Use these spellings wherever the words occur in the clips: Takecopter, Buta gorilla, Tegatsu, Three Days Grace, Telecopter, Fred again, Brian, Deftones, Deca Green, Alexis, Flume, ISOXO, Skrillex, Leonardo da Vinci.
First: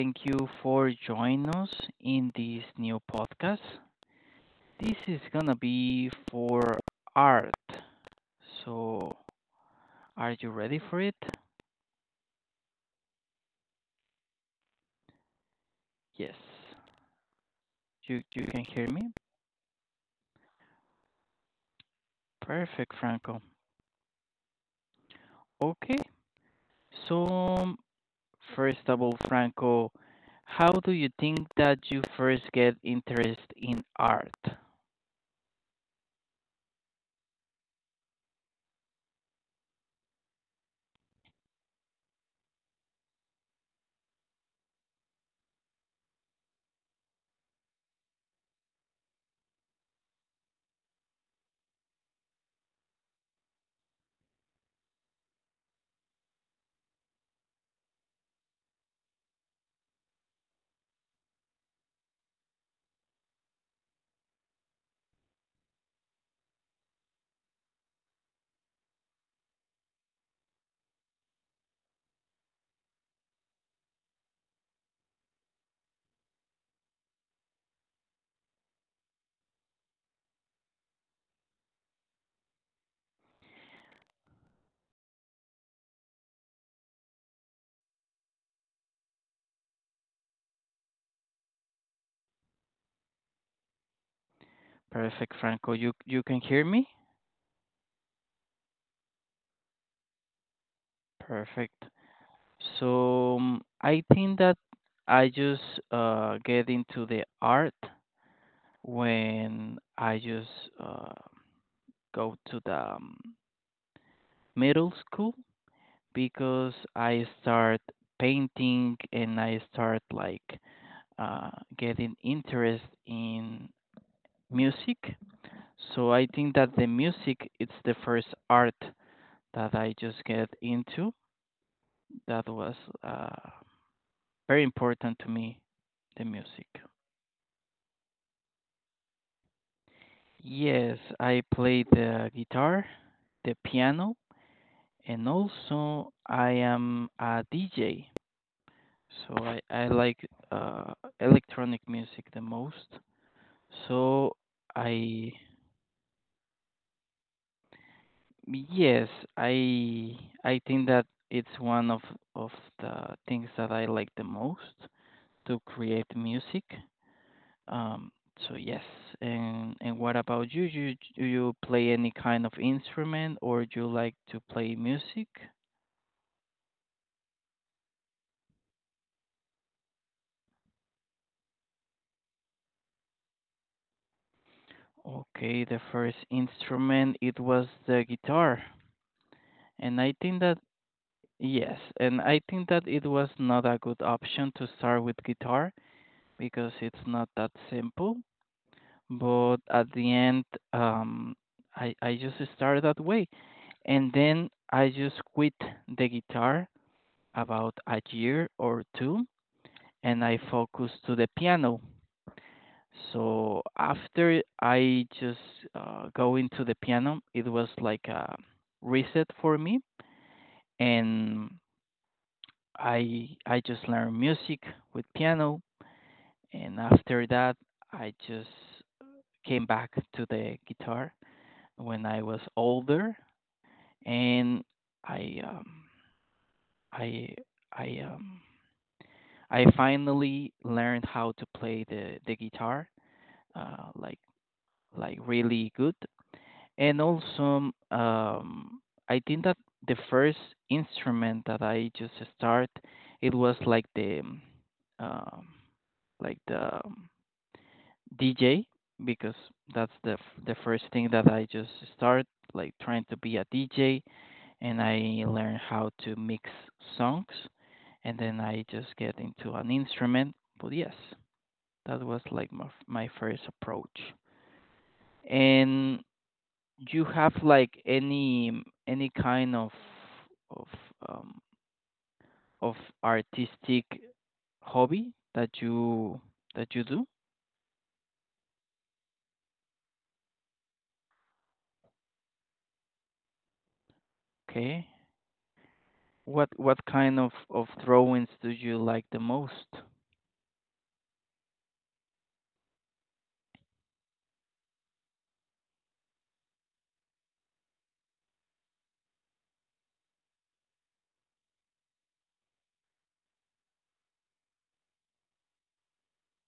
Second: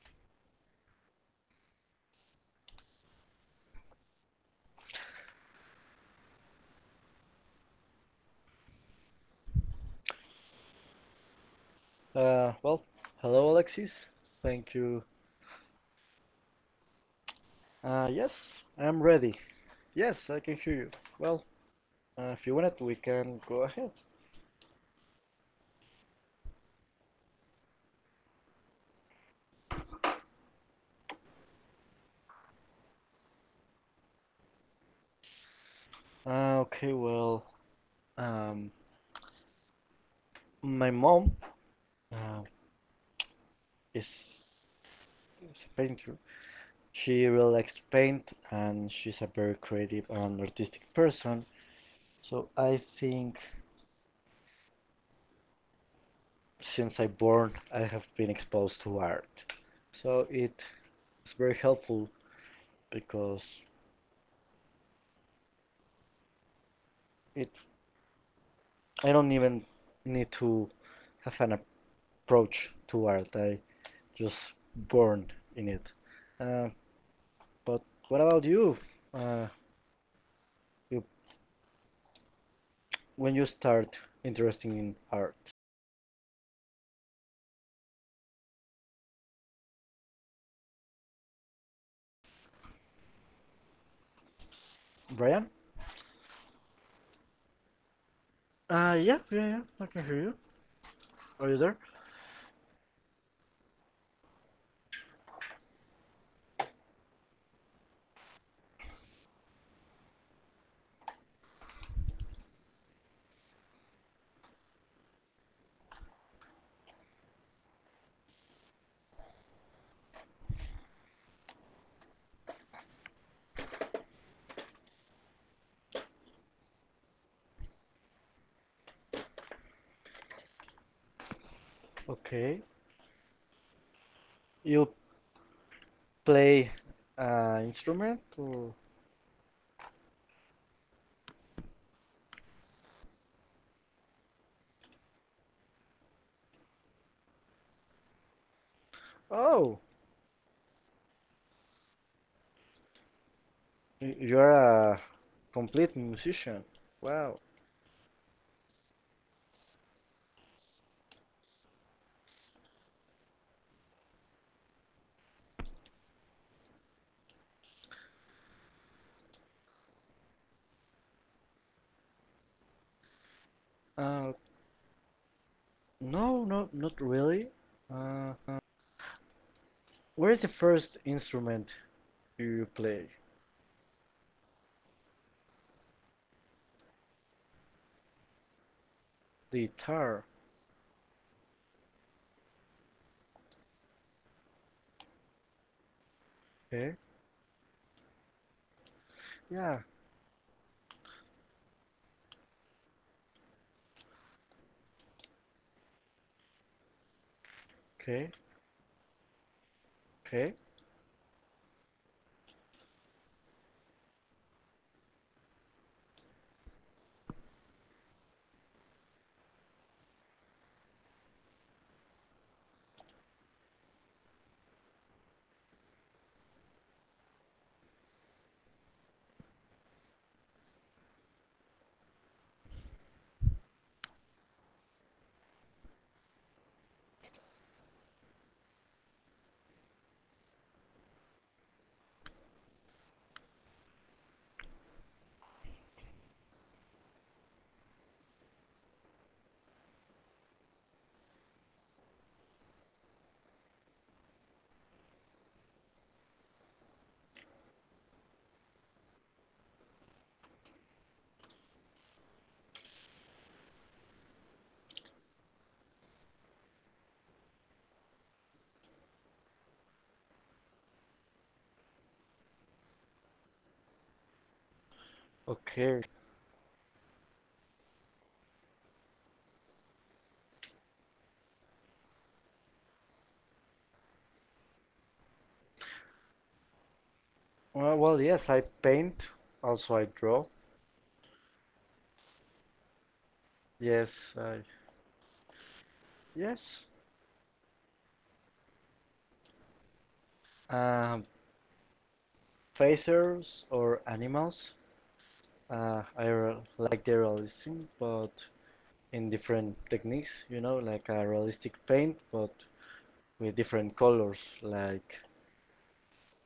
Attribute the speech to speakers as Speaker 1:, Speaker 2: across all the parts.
Speaker 1: Thank you for joining us in this new podcast. This is gonna be for art. So, are you ready for it?
Speaker 2: Uh, well, hello, Alexis. Thank you.
Speaker 1: Yes. You
Speaker 2: Yes,
Speaker 1: you can hear
Speaker 2: I'm
Speaker 1: me?
Speaker 2: ready. Yes, I can hear you. Well, if you want it,
Speaker 1: Perfect,
Speaker 2: we can
Speaker 1: Franco.
Speaker 2: go ahead.
Speaker 1: Okay. So, first of all, Franco, how do you think that you first get interest in art?
Speaker 2: Uh, okay, well, um, my mom uh, is, is a painter. She really likes to paint, and she's a very creative and artistic person. So I think since I born, I have been exposed to art. So it is very helpful because it I don't even need to have an approach to art. I just born in it. Uh, but what about you? Uh, you when you start interesting in art,
Speaker 1: Perfect,
Speaker 2: Brian?
Speaker 1: Franco. You can hear me?
Speaker 2: Yeah. I can hear you. Are you there?
Speaker 1: Perfect. So I think that I just get into the art when I just uh, go to the middle school because I start painting and I start like uh, getting interest in music. So I think that the music it's the first art that I just get into. That
Speaker 2: Okay.
Speaker 1: was uh, very
Speaker 2: You
Speaker 1: important to me, the music.
Speaker 2: play an instrument or?
Speaker 1: Yes, I play the guitar, the piano, and also I am a DJ. So I,
Speaker 2: Oh,
Speaker 1: I like uh, electronic music the most. So
Speaker 2: you're a
Speaker 1: I
Speaker 2: complete musician. Wow.
Speaker 1: yes, I I think that it's one of the things that I like the most to create music. Um, so yes, and what about you? Do you play any kind of instrument or do you like
Speaker 2: Uh,
Speaker 1: to play music?
Speaker 2: no, no, not really. Uh, uh, where is the first instrument do you play?
Speaker 1: Okay, the first instrument it was the guitar. And I
Speaker 2: Guitar.
Speaker 1: think that yes, and I think that it was not a good option to start with guitar because
Speaker 2: Okay.
Speaker 1: it's not that simple. But
Speaker 2: Yeah.
Speaker 1: at the end, um, I just started that way, and then I just quit the guitar about a
Speaker 2: Okay.
Speaker 1: year or two, and I
Speaker 2: Okay.
Speaker 1: focused to the piano. So after I just go into the piano, it was like a reset for me, and I just learned music with piano, and after that I just came back to the guitar when I was older, and I um, I I um, I finally learned how to play the guitar uh, like like really good. And also, I think that the first instrument that I just start, it was like uh, the DJ because that's the first thing that I just start like trying to be a DJ, and I learn how to mix songs, and then I just get into an instrument. But yes, that was like my first approach. And
Speaker 2: Okay.
Speaker 1: do you have like any kind of um, of artistic hobby that you do?
Speaker 2: Well, yes, I paint. Also, I draw. Yes. I,
Speaker 1: Okay. What
Speaker 2: yes.
Speaker 1: what kind of drawings do you like the most?
Speaker 2: Um, faces or animals. Like the realism, but in different techniques. You know, like a realistic paint, but with different colors, like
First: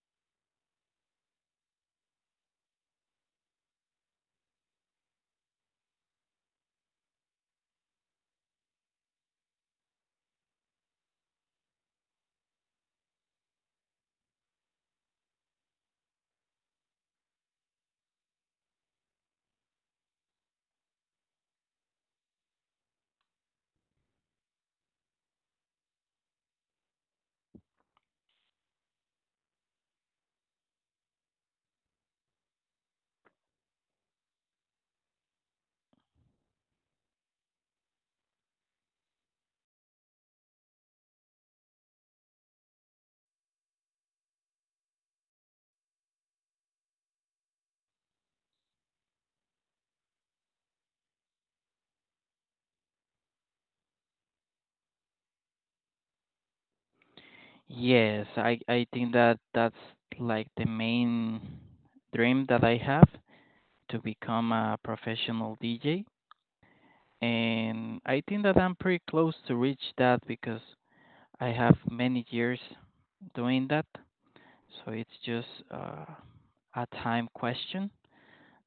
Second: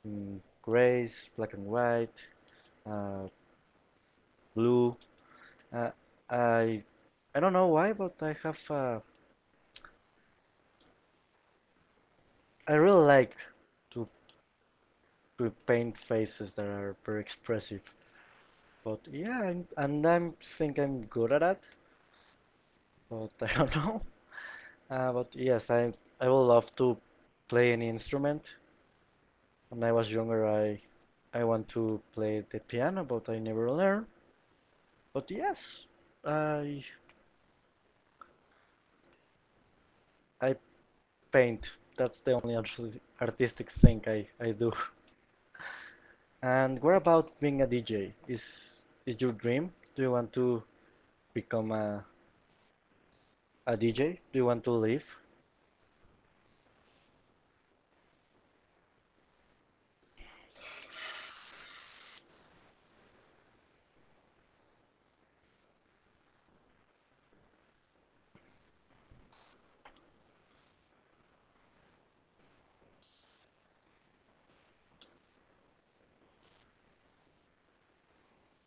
Speaker 2: grays, black and white, uh, blue. Uh, I I don't know why, but I have a I really like to, to paint faces that are very expressive. But I think I'm good at that. But I don't know. But yes, I would love to play any instrument. When I was younger, I want to play the piano, but I never learned. But yes, I I paint. That's the only artistic thing I do. And what about being a DJ? Is your dream? Do you want to become a A DJ? Do you want to leave?
Speaker 1: Yes, I think that that's like the main dream that I have to become a professional DJ. And I think that I'm pretty close to reach that because I have many years doing that. So it's just a time question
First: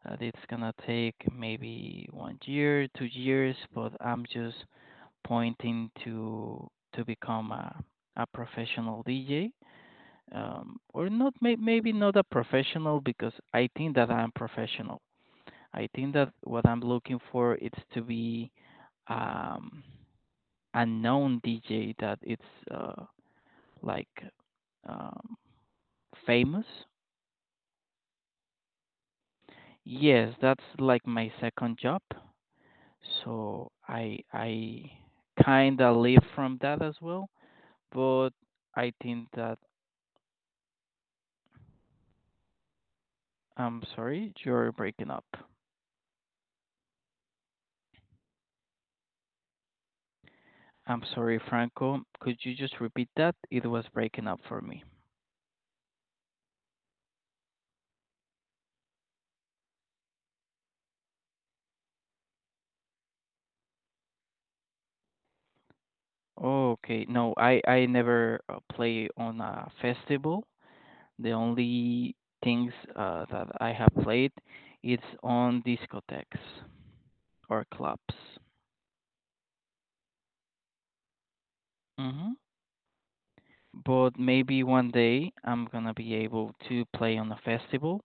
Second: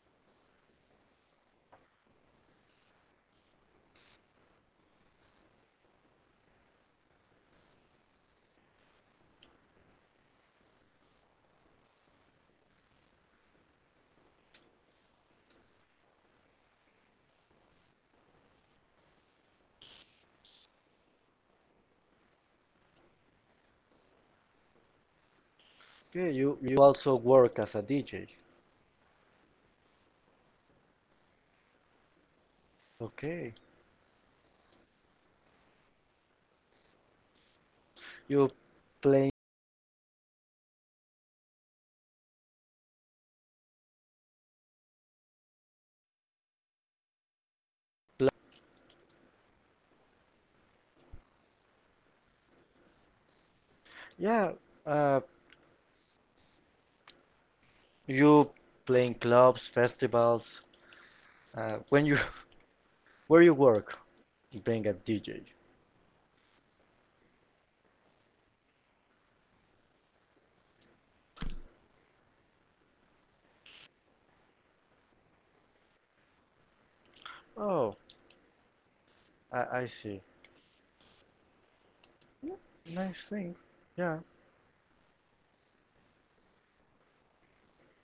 Speaker 1: that it's gonna take maybe one year, 2 years, but I'm just pointing to become a professional DJ, or not maybe not a professional because I think that I'm professional. I think that what I'm looking for is to be um, a known DJ that it's uh, like um,
Speaker 2: Okay,
Speaker 1: famous.
Speaker 2: you also work as a DJ.
Speaker 1: Yes, that's like my second job.
Speaker 2: Okay,
Speaker 1: So I kind of live from that as well, but
Speaker 2: you
Speaker 1: I think
Speaker 2: playing
Speaker 1: that I'm sorry, you're breaking up.
Speaker 2: cl-
Speaker 1: I'm sorry, Franco. Could you just repeat that? It was breaking up
Speaker 2: yeah.
Speaker 1: for me.
Speaker 2: Uh, you playing clubs, festivals. When you where you work, you being a DJ.
Speaker 1: Okay, no, I never play on a festival. The only things that I have played it's on discotheques or
Speaker 2: Oh,
Speaker 1: clubs.
Speaker 2: I I see.
Speaker 1: Mm-hmm.
Speaker 2: Nice thing.
Speaker 1: But
Speaker 2: Yeah.
Speaker 1: maybe one day I'm gonna be able to play on a festival.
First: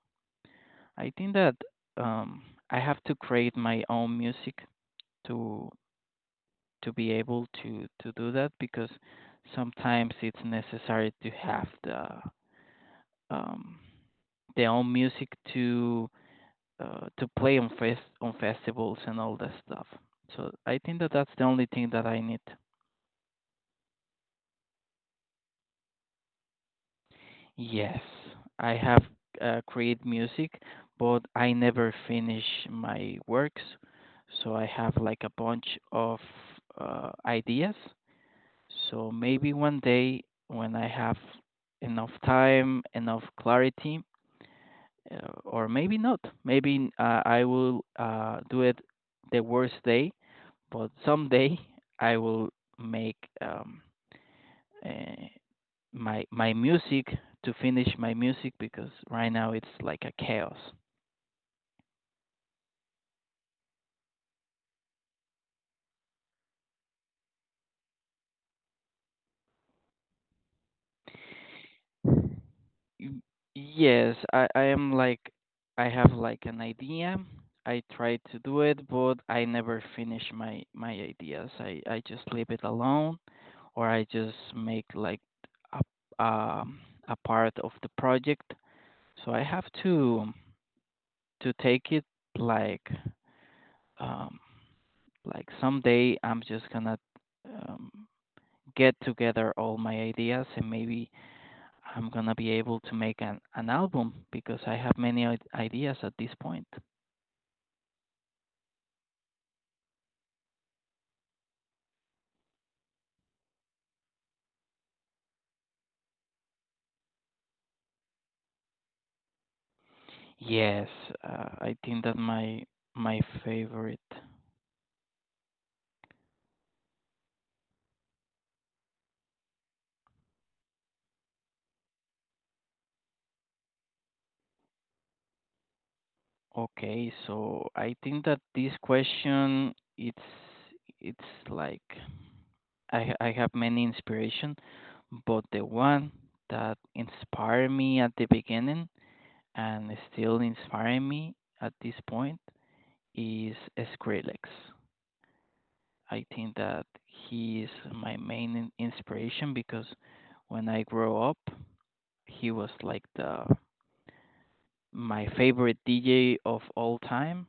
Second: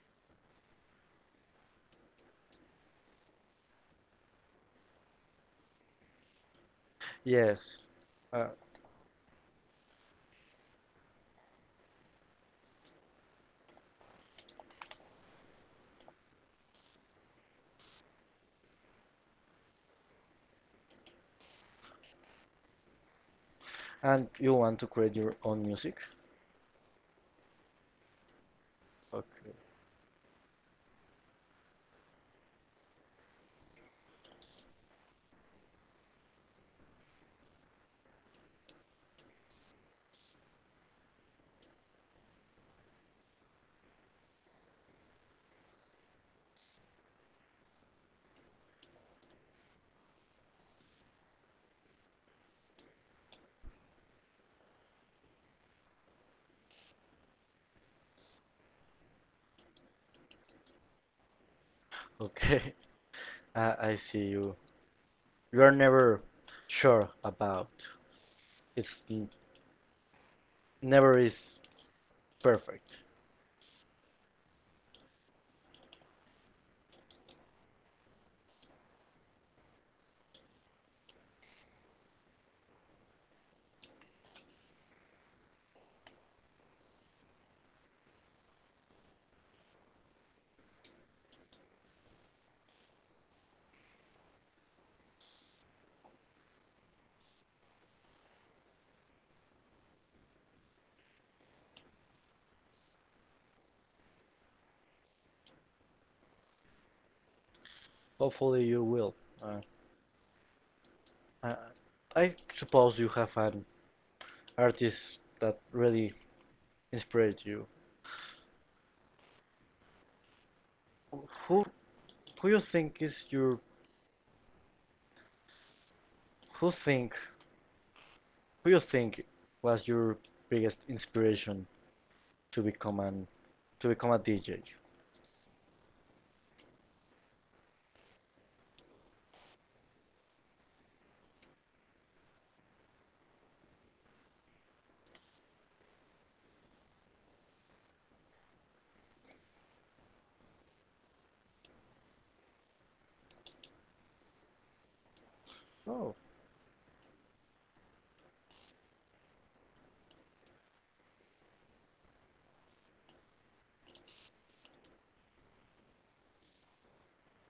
Speaker 1: I think that um, I have to create my own music to to be able
Speaker 2: Yes.
Speaker 1: to do
Speaker 2: Uh,
Speaker 1: that because sometimes it's necessary to have um, the own music to play on festivals and all that stuff. So I think that that's the only thing that I need.
Speaker 2: and you want to create your own music?
Speaker 1: Yes, I have
Speaker 2: Okay.
Speaker 1: create music, but I never finish my works. So I have like a bunch of ideas. So maybe one day when I have enough time, enough clarity, or maybe not. Maybe I will do it the worst day, but someday I will make uh, my music to finish my music because right now it's like a chaos.
Speaker 2: Okay. I I see you. You are never sure about. It's n- never is Perfect.
Speaker 1: Y- Yes, I am like I have like an idea. I try to do it, but I never finish my ideas. I just leave it alone, or I just make like a um a part of the project. So I have to take it like um like someday I'm just gonna um get together all my ideas and maybe I'm gonna be able to make an album because I have many ideas at this point.
Speaker 2: Hopefully you will. Uh, I, I suppose you have an artist that really inspired you.
Speaker 1: Yes,
Speaker 2: Who
Speaker 1: I think that
Speaker 2: who you
Speaker 1: my
Speaker 2: think is
Speaker 1: my
Speaker 2: your
Speaker 1: favorite.
Speaker 2: who think who you think was your biggest inspiration to become an to become a DJ?
Speaker 1: Okay, so I think that this question it's like I have many inspiration, but the one that inspired me at the beginning and still inspiring me at this point is Skrillex.
Speaker 2: Oh,
Speaker 1: I think that he is my main inspiration because when I grow up, he was like the my favorite DJ of all time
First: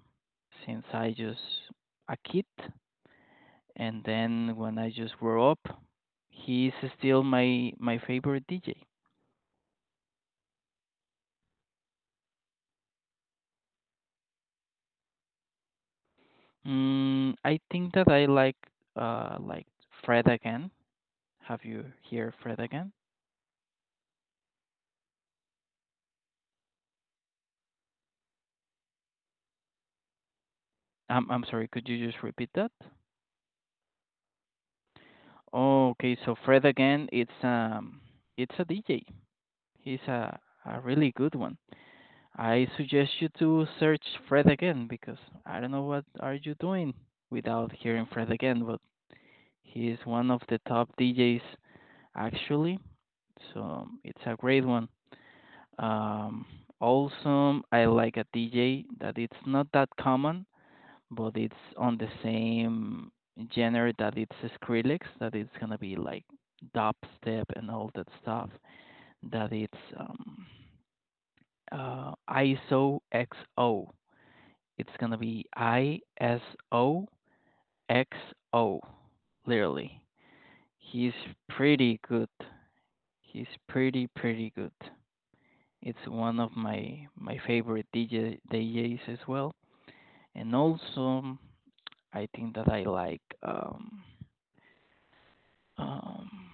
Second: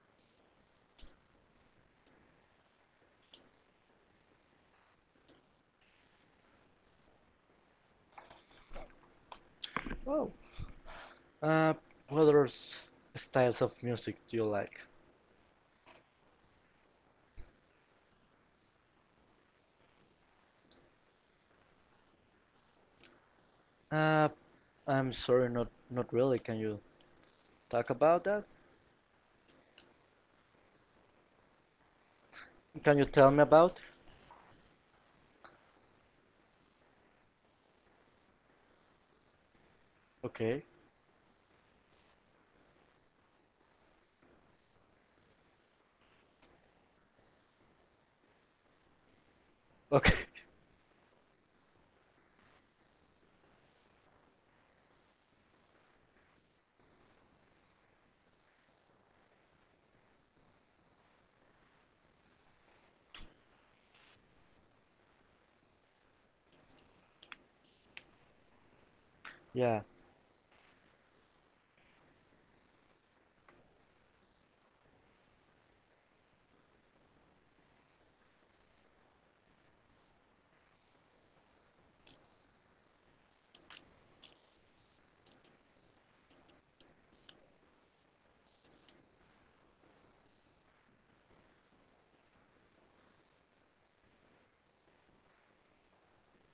Speaker 1: since I just a kid, and then when I just grow up, he is still my favorite DJ.
Speaker 2: oh. Uh, styles of music do you like?
Speaker 1: I think that I like like Fred again. Have you heard Fred again?
Speaker 2: Uh, I'm sorry, not not really. Can you talk about that?
Speaker 1: I'm sorry. Could you just repeat that?
Speaker 2: Can you tell me about?
Speaker 1: Oh, okay, so Fred again, it's a DJ. He's a
Speaker 2: Okay.
Speaker 1: a really good one. I suggest you to search Fred again because I don't know what are you doing without hearing Fred again, but he is
Speaker 2: Okay.
Speaker 1: one of the top DJs actually. So it's a great one. Um, also, I like a DJ that it's not that common but it's on the same genre that it's Skrillex, that it's gonna be like dubstep and all that stuff. That
Speaker 2: Yeah.
Speaker 1: it's um, ISO. It's gonna be ISOXO. Literally, he's pretty good. He's pretty good. It's one of my favorite DJ DJs as well. And also, I think that I like Um,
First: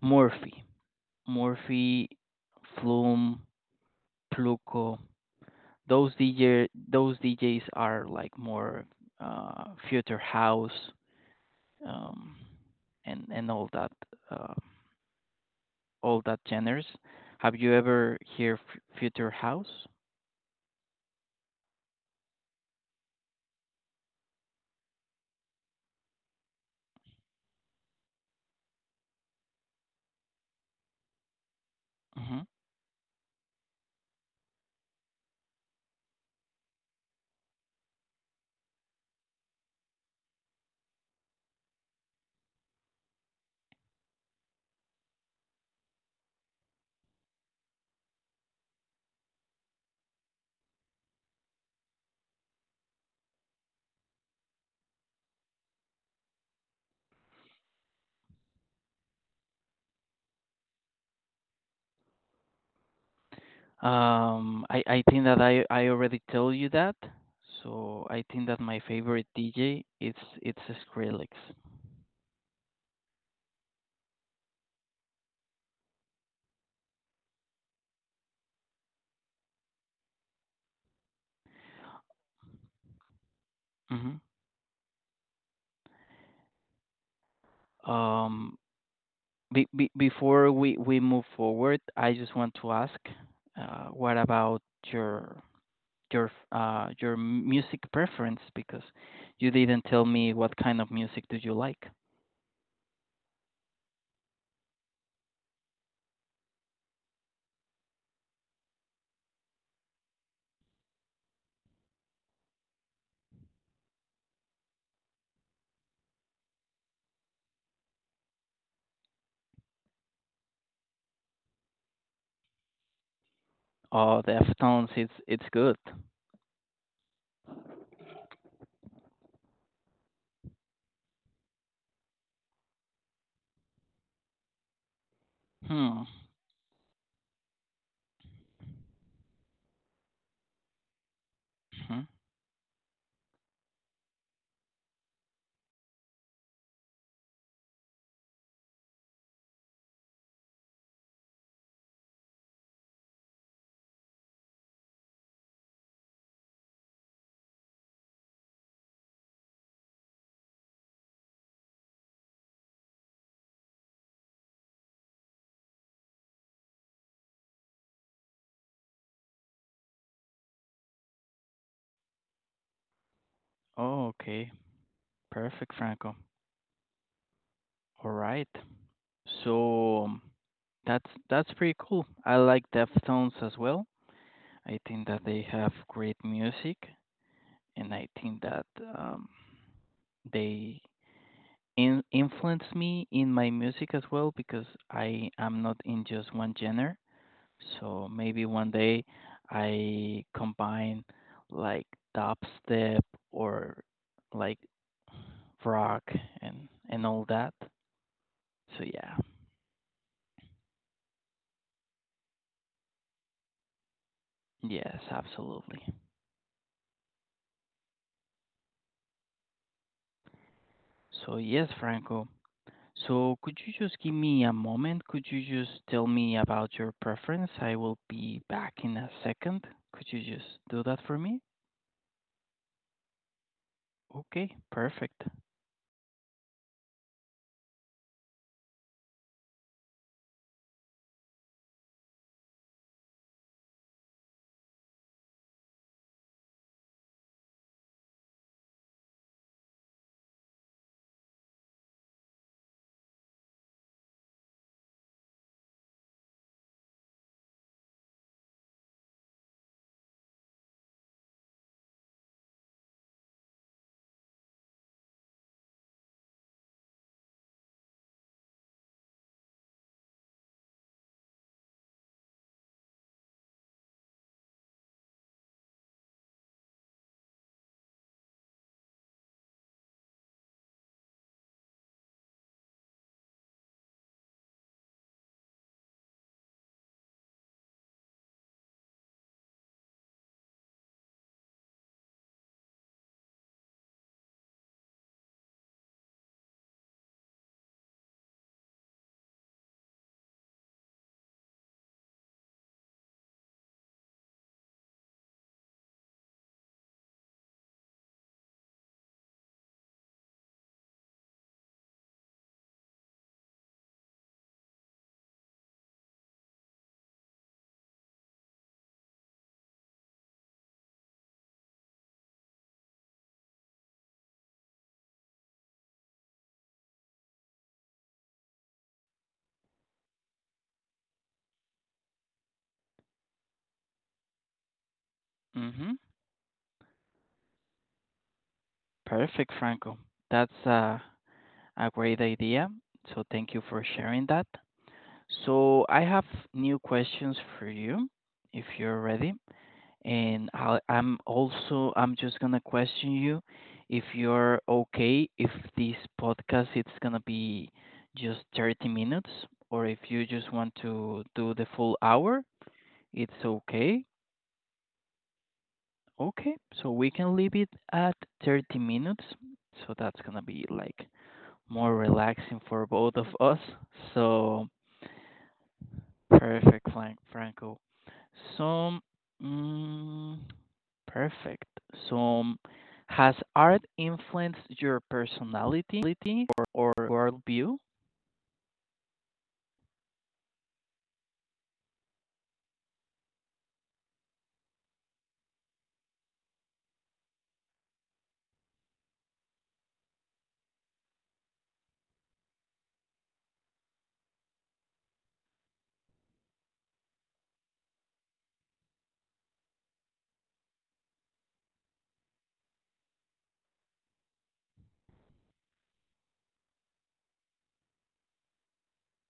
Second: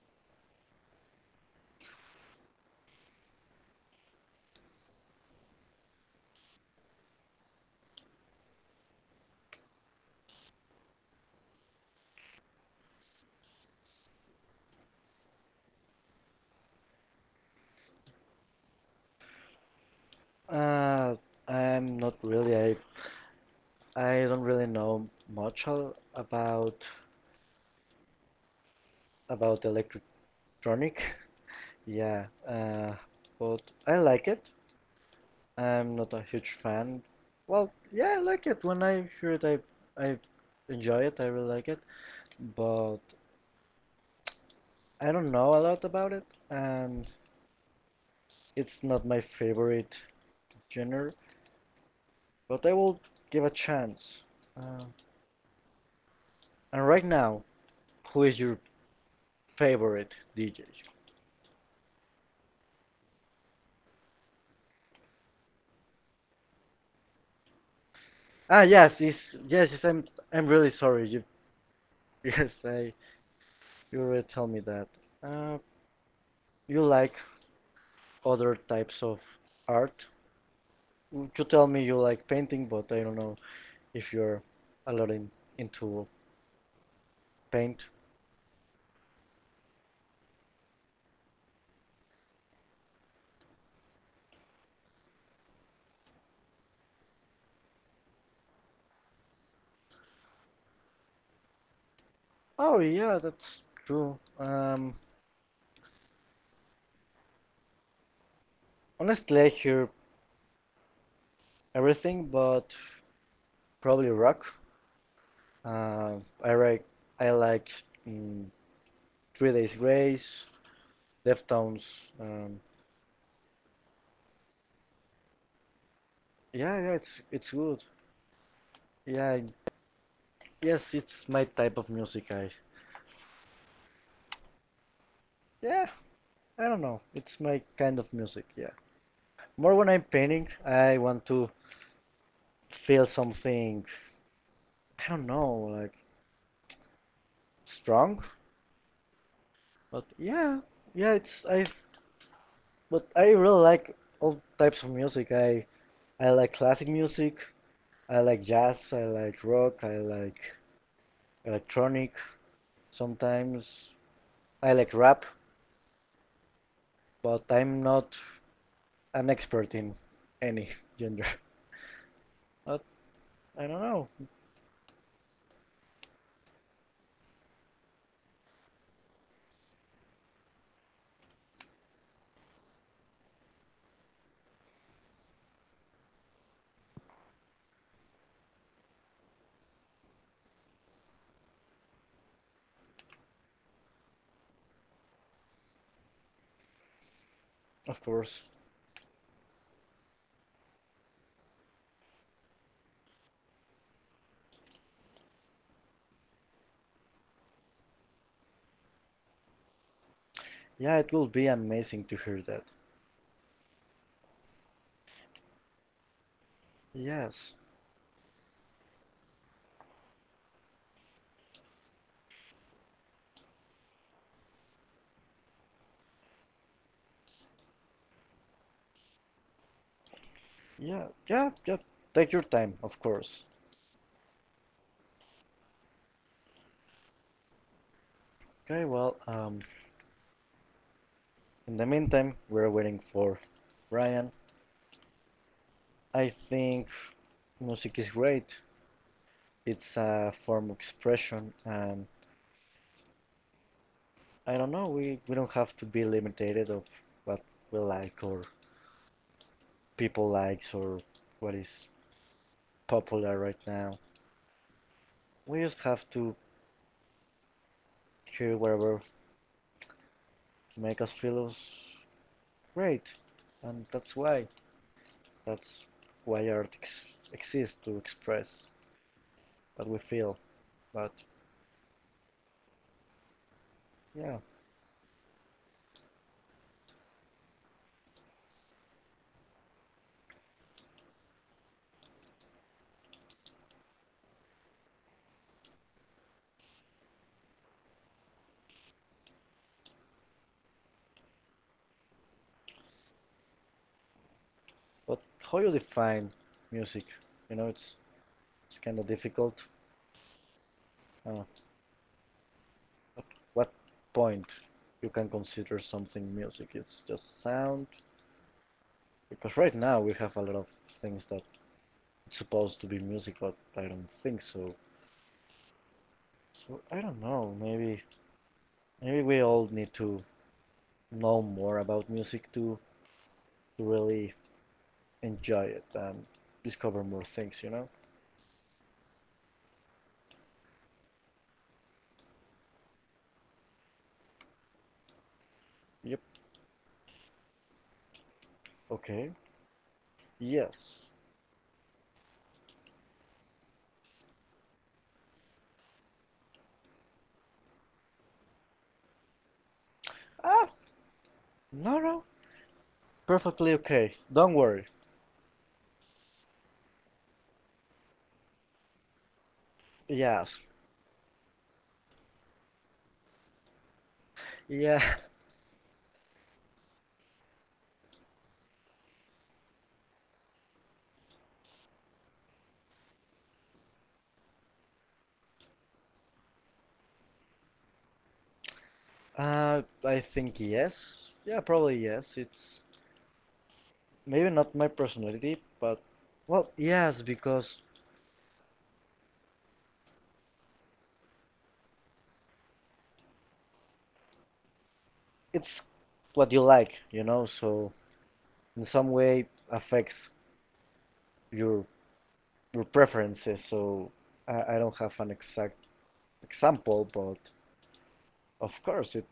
Speaker 1: Murphy, Morphy, Flume, Pluco. Those DJs are like more future house um, and uh, all that genres. Have you ever hear future house?
Speaker 2: Uh, I'm not really. I don't really know much al- about about electronic. Yeah,
Speaker 1: hmm
Speaker 2: uh, but I like it. I'm not a huge fan. Well, yeah, I like it. When I hear it, I enjoy it. I really like it. But I don't know a lot about it. Um, it's not my favorite genre. But I will give a chance. Uh, and right now, who is your favorite DJ?
Speaker 1: I think that I already told you that. So I think that
Speaker 2: Ah,
Speaker 1: my
Speaker 2: yes, yes,
Speaker 1: favorite
Speaker 2: yes,
Speaker 1: DJ it's
Speaker 2: I'm
Speaker 1: it's
Speaker 2: really sorry. You,
Speaker 1: Skrillex.
Speaker 2: yes, I, you already told me that. Uh, you like other types of art. You tell me you like painting, but I don't know if
Speaker 1: Hmm
Speaker 2: you're a lot in, into paint.
Speaker 1: Um, be before we move forward, I just want to ask, what about your your music preference? Because you didn't tell me what kind of music do you like.
Speaker 2: Oh, yeah, that's true. Honestly, I hear everything, but probably rock. Uh, I like, I like mm, Three Days Grace, Deftones. Um,
Speaker 1: Oh, the Deftones, it's good.
Speaker 2: yeah, yeah, it's good. Yeah, yes, it's my type of music. Yeah,
Speaker 1: Hmm.
Speaker 2: I don't know. It's my kind of music. Yeah, more when I'm painting, I want to
Speaker 1: Hmm.
Speaker 2: feel something. I don't know, like strong. But yeah, yeah, it's I. But I really like all types of music. I like classic music. I like jazz. I like rock. I like electronic. Sometimes I like rap, but I'm not an expert in any genre. But I don't
Speaker 1: Oh,
Speaker 2: know.
Speaker 1: okay. Perfect, Franco. All right. So that's pretty cool. I like Deftones as well. I think that they have great music, and I think that um, they in influenced me in my music as well because I am not in just one genre.
Speaker 2: Of
Speaker 1: So
Speaker 2: course.
Speaker 1: maybe one day I combine like dubstep or like rock and all that. So yeah.
Speaker 2: Yeah, it will be amazing to hear that.
Speaker 1: Yes, absolutely.
Speaker 2: Yes.
Speaker 1: So yes, Franco. So could you just give me a moment? Could you just tell me about your preference? I will be back in a second. Could you just do that
Speaker 2: Yeah,
Speaker 1: for me?
Speaker 2: yeah, yeah. Take your time, of course.
Speaker 1: Okay, perfect.
Speaker 2: Okay, well, in the meantime, we're waiting for Brian. I think music is great. It's a form of expression, and I don't know, we don't have to be limited of what we like or people likes or what is popular right now. We just have to hear whatever make us feel us Great. And that's why. That's Why art exists to express what we feel. But yeah. But how you define music? You know, it's kind of difficult. Uh, at what point you can consider something music? It's just sound. Because right now we have a lot of things that it's supposed to be music, but I don't think so. So I don't know. Maybe we all need to know more about music to really enjoy it
Speaker 1: Mm-hmm.
Speaker 2: and discover more things, you know?
Speaker 1: Perfect, Franco. That's a great idea. So thank you for sharing that. So I
Speaker 2: Yep.
Speaker 1: have new questions for you if you're
Speaker 2: Okay.
Speaker 1: ready. And
Speaker 2: Yes.
Speaker 1: I'll, I'm also I'm just gonna question you if you're okay if this podcast it's gonna be just 30 minutes or if you just
Speaker 2: Ah,
Speaker 1: want to do the full
Speaker 2: no.
Speaker 1: hour, it's
Speaker 2: Perfectly
Speaker 1: okay.
Speaker 2: okay. Don't worry.
Speaker 1: Okay, so we can leave it at 30 minutes. So that's gonna
Speaker 2: Yes.
Speaker 1: be like more relaxing for both of us. So
Speaker 2: Yeah.
Speaker 1: perfect, Franco. Some mm, perfect. Some has art influenced your personality or worldview?
Speaker 2: I think yes. Yeah, probably yes. It's maybe not my personality, but well, yes, because it's what you like, you know. So in some way affects your your preferences. So I don't have an exact example, but of course it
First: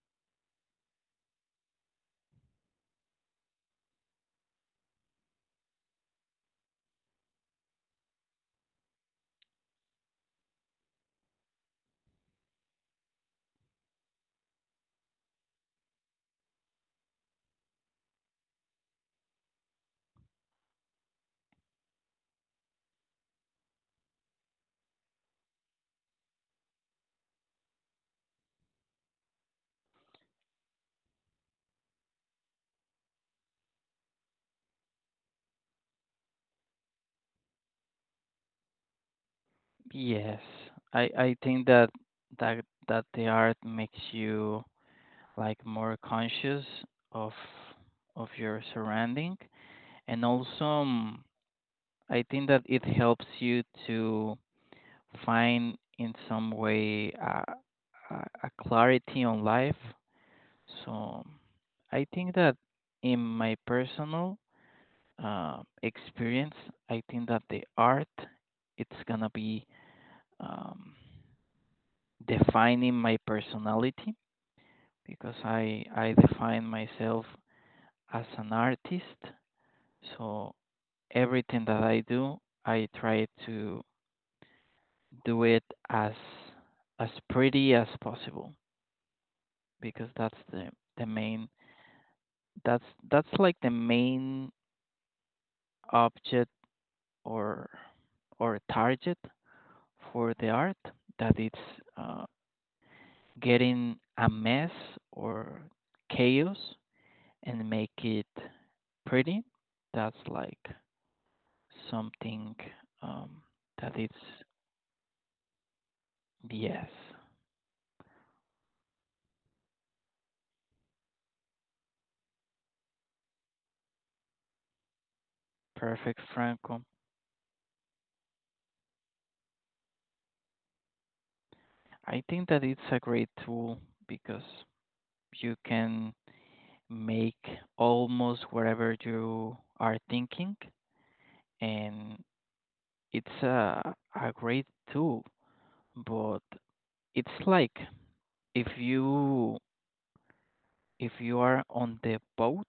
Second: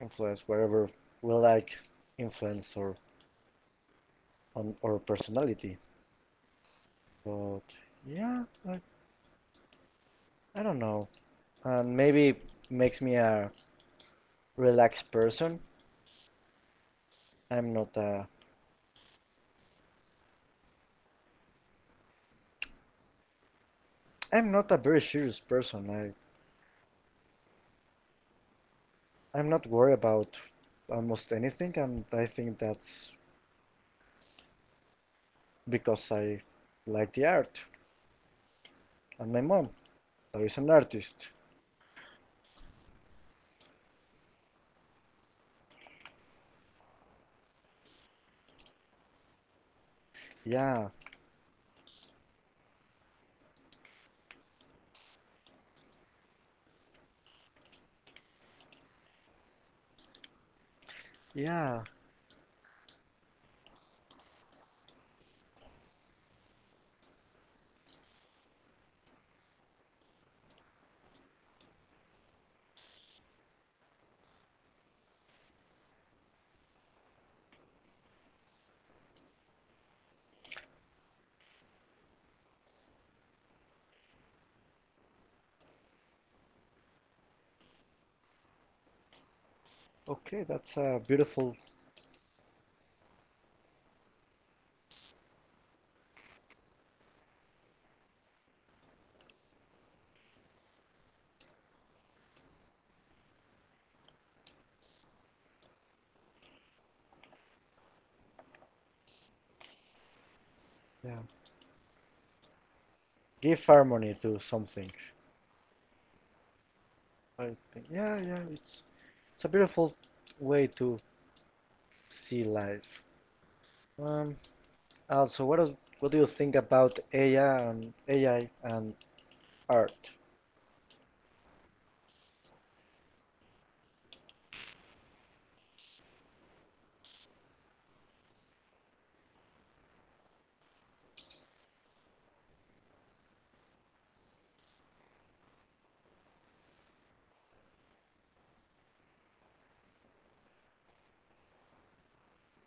Speaker 2: influence wherever we like influence or on our personality. But yeah, I don't know. And maybe it makes me a relaxed person. I'm not a I'm not a very serious person. I'm not worried about almost anything, and I think that's because I like the art and my mom
Speaker 1: Yes,
Speaker 2: there is an
Speaker 1: I
Speaker 2: artist.
Speaker 1: I think that the art makes you like more conscious of of your surrounding and also
Speaker 2: Yeah,
Speaker 1: I think that it helps you to find in some way a, a clarity on life. So
Speaker 2: yeah.
Speaker 1: I think that in my personal experience, I think that the art it's gonna be um, defining my personality because I define myself as an artist. So everything that I do, I try to do it as as pretty as possible. Because that's
Speaker 2: Okay,
Speaker 1: the
Speaker 2: that's a
Speaker 1: the main
Speaker 2: beautiful.
Speaker 1: that's that's like the main object or or target for the art that it's uh, getting a mess or chaos and make it pretty. That's like
Speaker 2: Yeah,
Speaker 1: something, um,
Speaker 2: give
Speaker 1: that it's.
Speaker 2: harmony to something.
Speaker 1: Yes,
Speaker 2: I think yeah, yeah, it's a beautiful way to see life. Um, also, what is, what do
Speaker 1: perfect,
Speaker 2: you think
Speaker 1: Franco.
Speaker 2: about AI and AI and art,
Speaker 1: I think that it's a great tool because you can make almost whatever you are thinking, and it's a great tool. But it's like if you if you are on the boat,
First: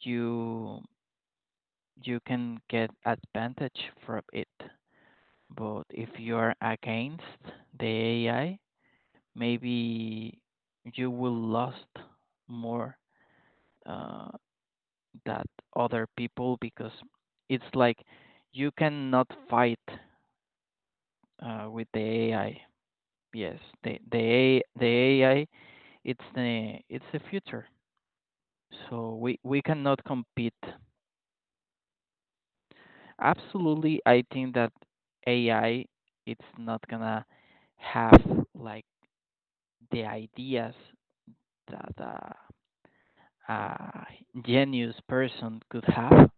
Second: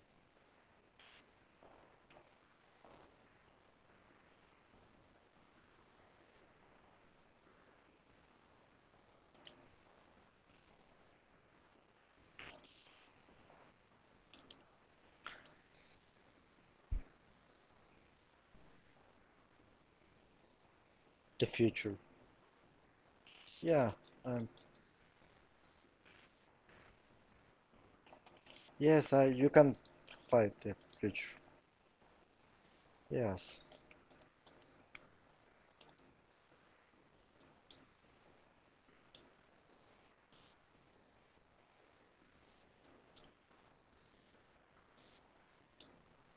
Speaker 1: you you can get advantage from it. But if you are against the AI, maybe you will lost more uh, that other people because it's like you cannot fight
Speaker 2: the
Speaker 1: with
Speaker 2: future?
Speaker 1: the AI. Yes,
Speaker 2: Yeah,
Speaker 1: the
Speaker 2: um,
Speaker 1: the AI, the AI it's the future.
Speaker 2: yes,
Speaker 1: So
Speaker 2: I
Speaker 1: we
Speaker 2: you
Speaker 1: we
Speaker 2: can
Speaker 1: cannot
Speaker 2: fight
Speaker 1: compete.
Speaker 2: the future. Yes,
Speaker 1: Absolutely, I think that AI it's not gonna have like the ideas that a genius person could have.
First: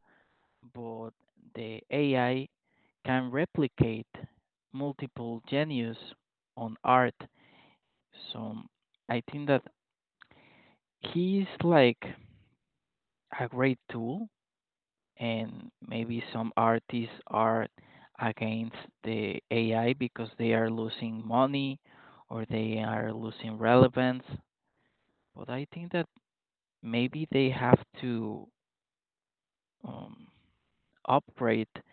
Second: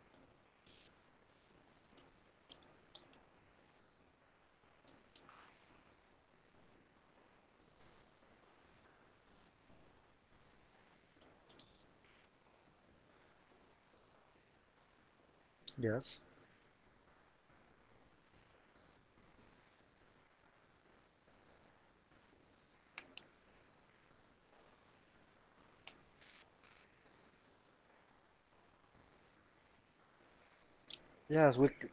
Speaker 1: But the AI can replicate multiple genius on art. So I think that he's like a great tool, and
Speaker 2: yes,
Speaker 1: maybe some artists are against the AI because they are losing money or they are losing relevance. But I think that maybe they have to um,
Speaker 2: yes. We
Speaker 1: upgrade
Speaker 2: c-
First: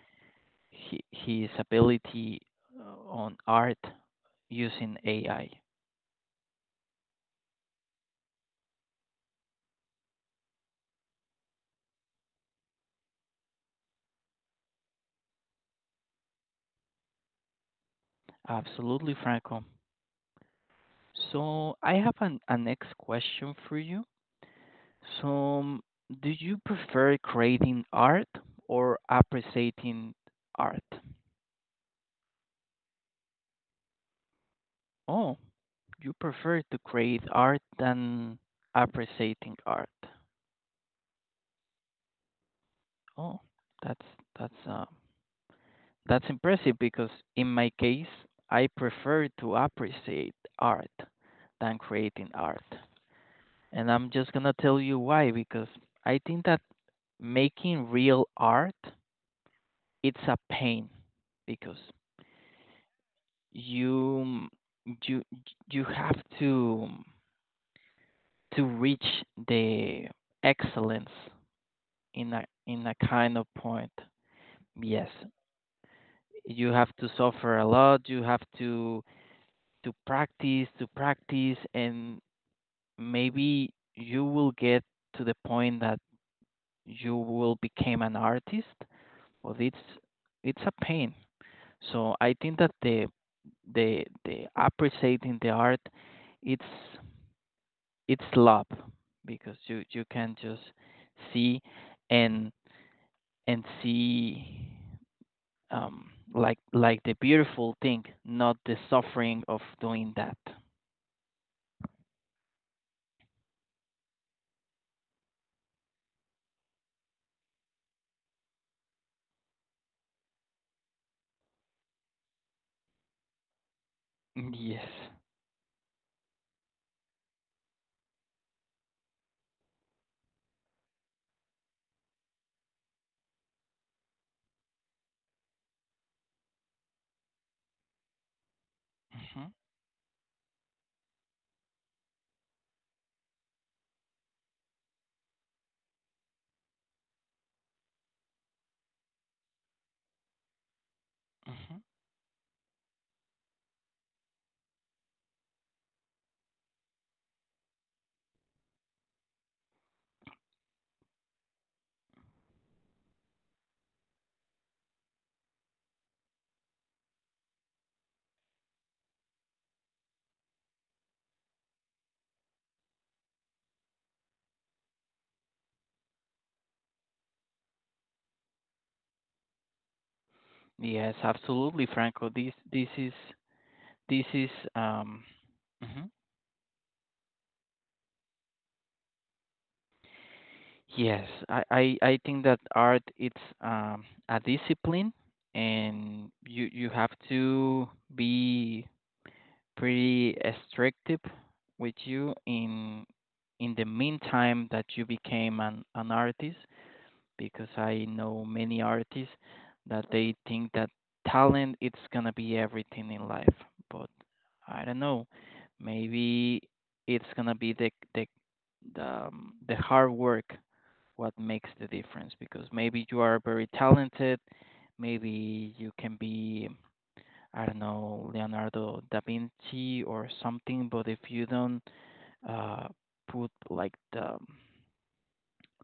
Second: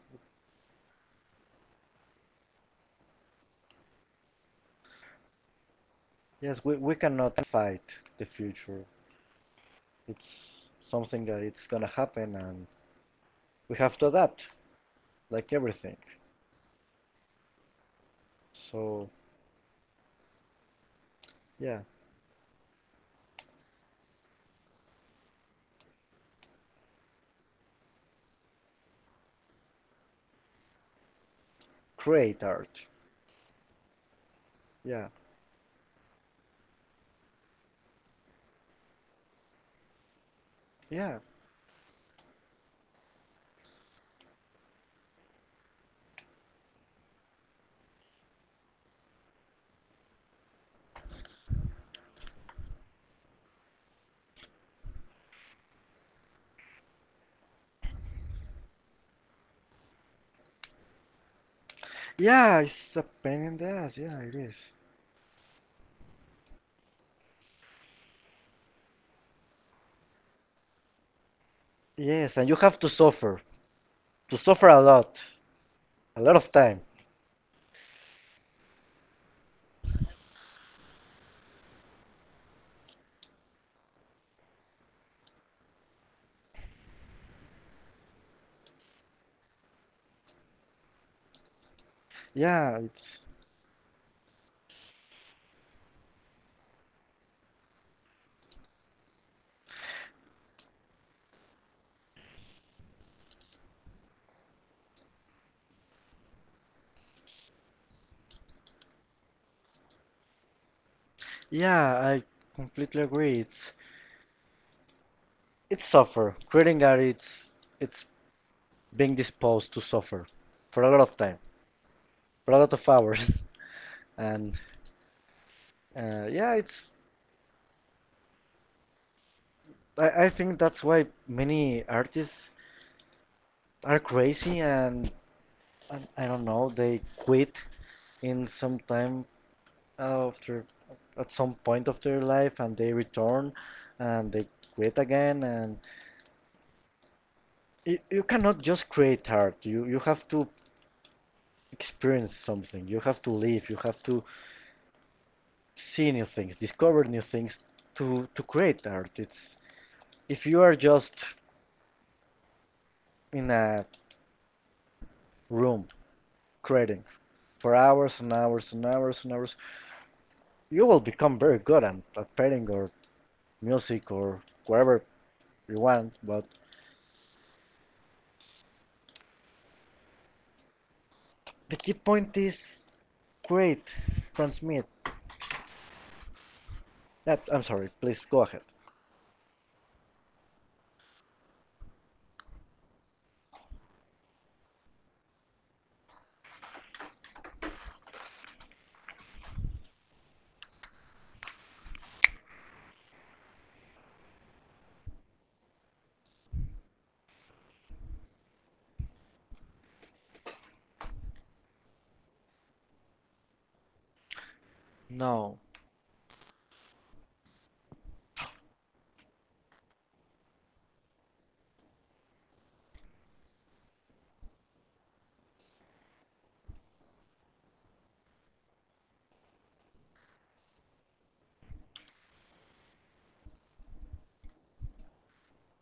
Speaker 1: his ability on art using AI.
Speaker 2: yes we cannot fight the future. It's something that it's gonna happen, and we have to adapt, like everything. So
Speaker 1: Absolutely, Franco. So
Speaker 2: yeah,
Speaker 1: I have a next question for you. So do you prefer creating art or appreciating art?
Speaker 2: create art. Yeah,
Speaker 1: Oh, you prefer to create art than appreciating art.
Speaker 2: yeah.
Speaker 1: Oh, that's that's uh, that's impressive because in my case, I prefer to appreciate art than creating art. And I'm just gonna tell you why because I think that making real art, it's a pain because
Speaker 2: Yeah, it's a pain in the ass. Yeah, it
Speaker 1: you
Speaker 2: is.
Speaker 1: you you have to reach the excellence
Speaker 2: Yes,
Speaker 1: in a
Speaker 2: and you have
Speaker 1: in
Speaker 2: to
Speaker 1: a kind
Speaker 2: suffer.
Speaker 1: of point.
Speaker 2: To suffer a
Speaker 1: Yes,
Speaker 2: lot. A lot of
Speaker 1: you
Speaker 2: time.
Speaker 1: have to suffer a lot. You have to practice, to practice, and maybe you will get to the point that you will become an artist. But it's a pain. So I think that
Speaker 2: Yeah,
Speaker 1: the
Speaker 2: it's.
Speaker 1: the the appreciating the art it's it's love because you can just see and and see like the beautiful thing, not the suffering of doing that.
Speaker 2: Yeah, I completely agree. It's. It's suffer. Creating art, it's. It's being disposed to suffer. For a lot of time. For a lot of hours. and.
Speaker 1: Yes.
Speaker 2: Yeah, it's. I think that's why many artists are crazy and. And I don't know, they quit in some time
Speaker 1: Hmm.
Speaker 2: after at some point of their life and they return and they create again and you cannot just create art you have to
Speaker 1: Hmm.
Speaker 2: experience something you have to live you have to see new things discover new things to create art it's if you are just in a room creating for hours and hours and hours and hours you will become very good at painting or music or whatever you want but
Speaker 1: Yes,
Speaker 2: the
Speaker 1: absolutely,
Speaker 2: key
Speaker 1: Franco,
Speaker 2: point
Speaker 1: this
Speaker 2: is
Speaker 1: this is
Speaker 2: create
Speaker 1: this is
Speaker 2: transmit
Speaker 1: um mhm.
Speaker 2: That I'm sorry. Please go ahead.
Speaker 1: Yes, I think that art it's um, a discipline, and you have to be pretty restrictive with you in the meantime that you became an artist, because I know many artists that they think that talent it's gonna be everything in life, but I don't know,
Speaker 2: No.
Speaker 1: maybe it's gonna be the the hard work what makes the difference, because maybe you are very talented, maybe you can be, I don't know, Leonardo da Vinci or something, but if you don't uh, put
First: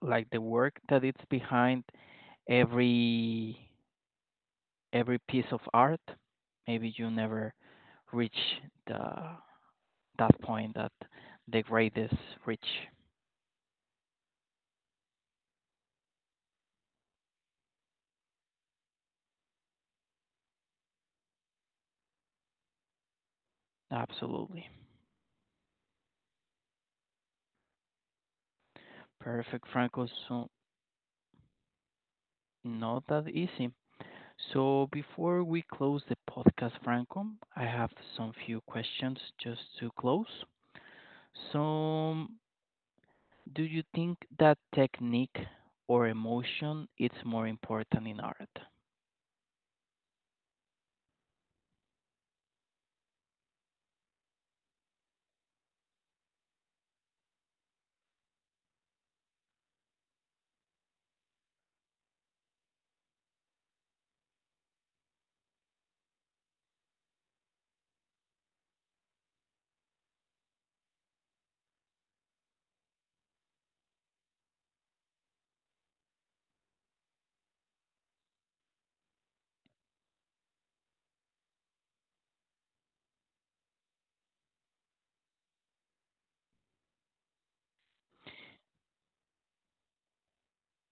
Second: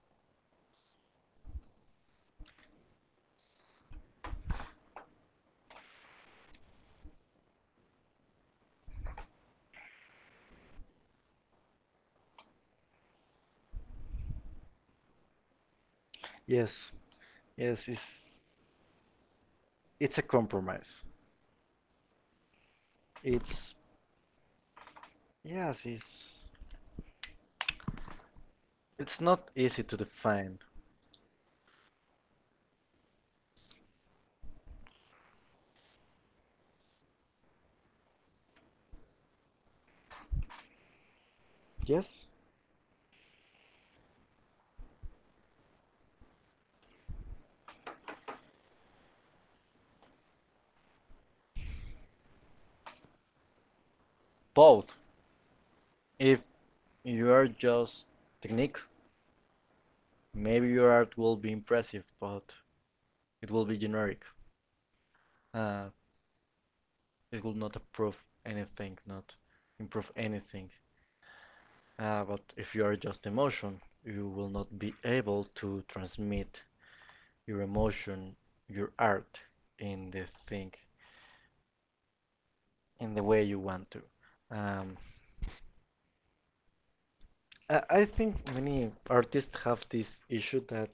Speaker 1: like the work that it's behind every piece of art, maybe you never reach the that point that the greatest reach.
Speaker 2: Yes. Yes. It's a compromise. It's
Speaker 1: Absolutely.
Speaker 2: yes. It's not
Speaker 1: Perfect,
Speaker 2: easy to
Speaker 1: Franco, so
Speaker 2: define.
Speaker 1: not that easy. So before we close the podcast, Franco, I have some few questions just to close.
Speaker 2: Yes.
Speaker 1: So, do you think that technique or emotion is more important in art?
Speaker 2: Both. If you are just technique, maybe your art will be impressive, but it will be generic. Uh, it will not improve anything. Not improve anything. But if you are just emotion, you will not be able to transmit your emotion, your art in the thing in the way you want to. Um, I think many artists have this issue that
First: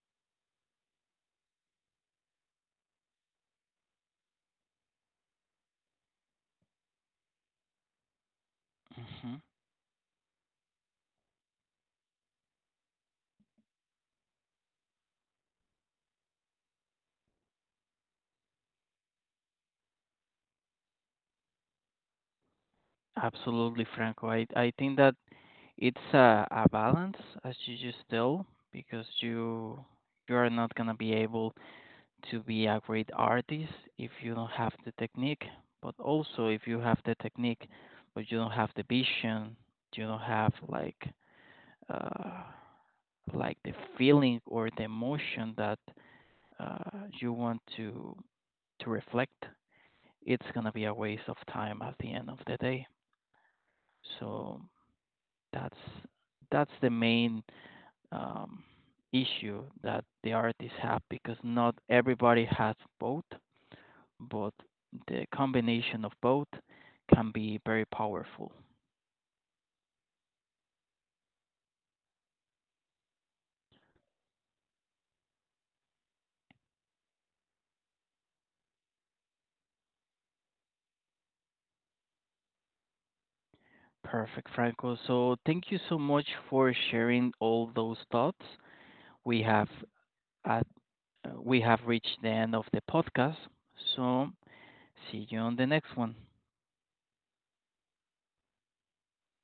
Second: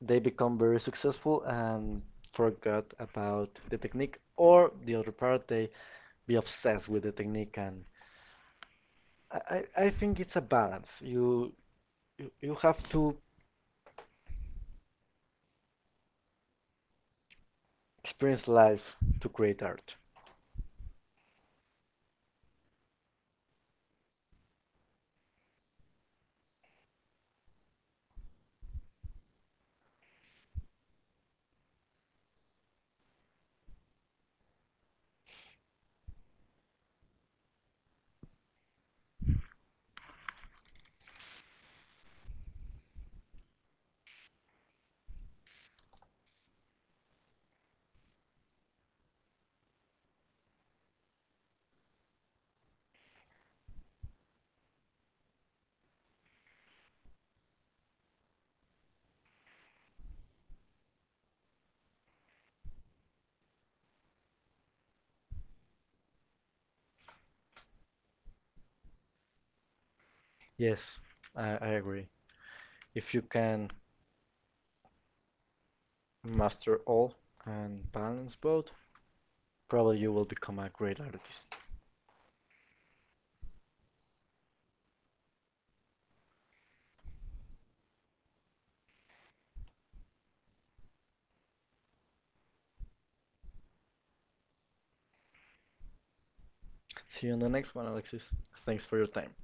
Speaker 2: they become very successful and forgot about the technique, or the other part they be obsessed with the technique. And
Speaker 1: Hmm.
Speaker 2: I, I think it's a balance. You have to experience life to create art.
Speaker 1: Absolutely, Franco. I think that it's a balance, as you just tell, because you are not gonna be able to be a great artist if you don't have the technique, but also if you have the technique, but you don't have the vision, you don't have uh, like the feeling or the emotion that uh, you want to reflect, it's gonna be a waste of time at the end of the day. So that's that's the main um, issue that the artists have, because not everybody has both, but the combination of both can be very powerful.
Speaker 2: Yes, I agree. If you can master all and balance both, Probably you will become a great artist.
Speaker 1: Perfect, Franco. So thank you so much for sharing all those thoughts. We have at, we have reached the end of the podcast. So see you on the next one.
Speaker 2: See you in the next one, Alexis. Thanks for your time.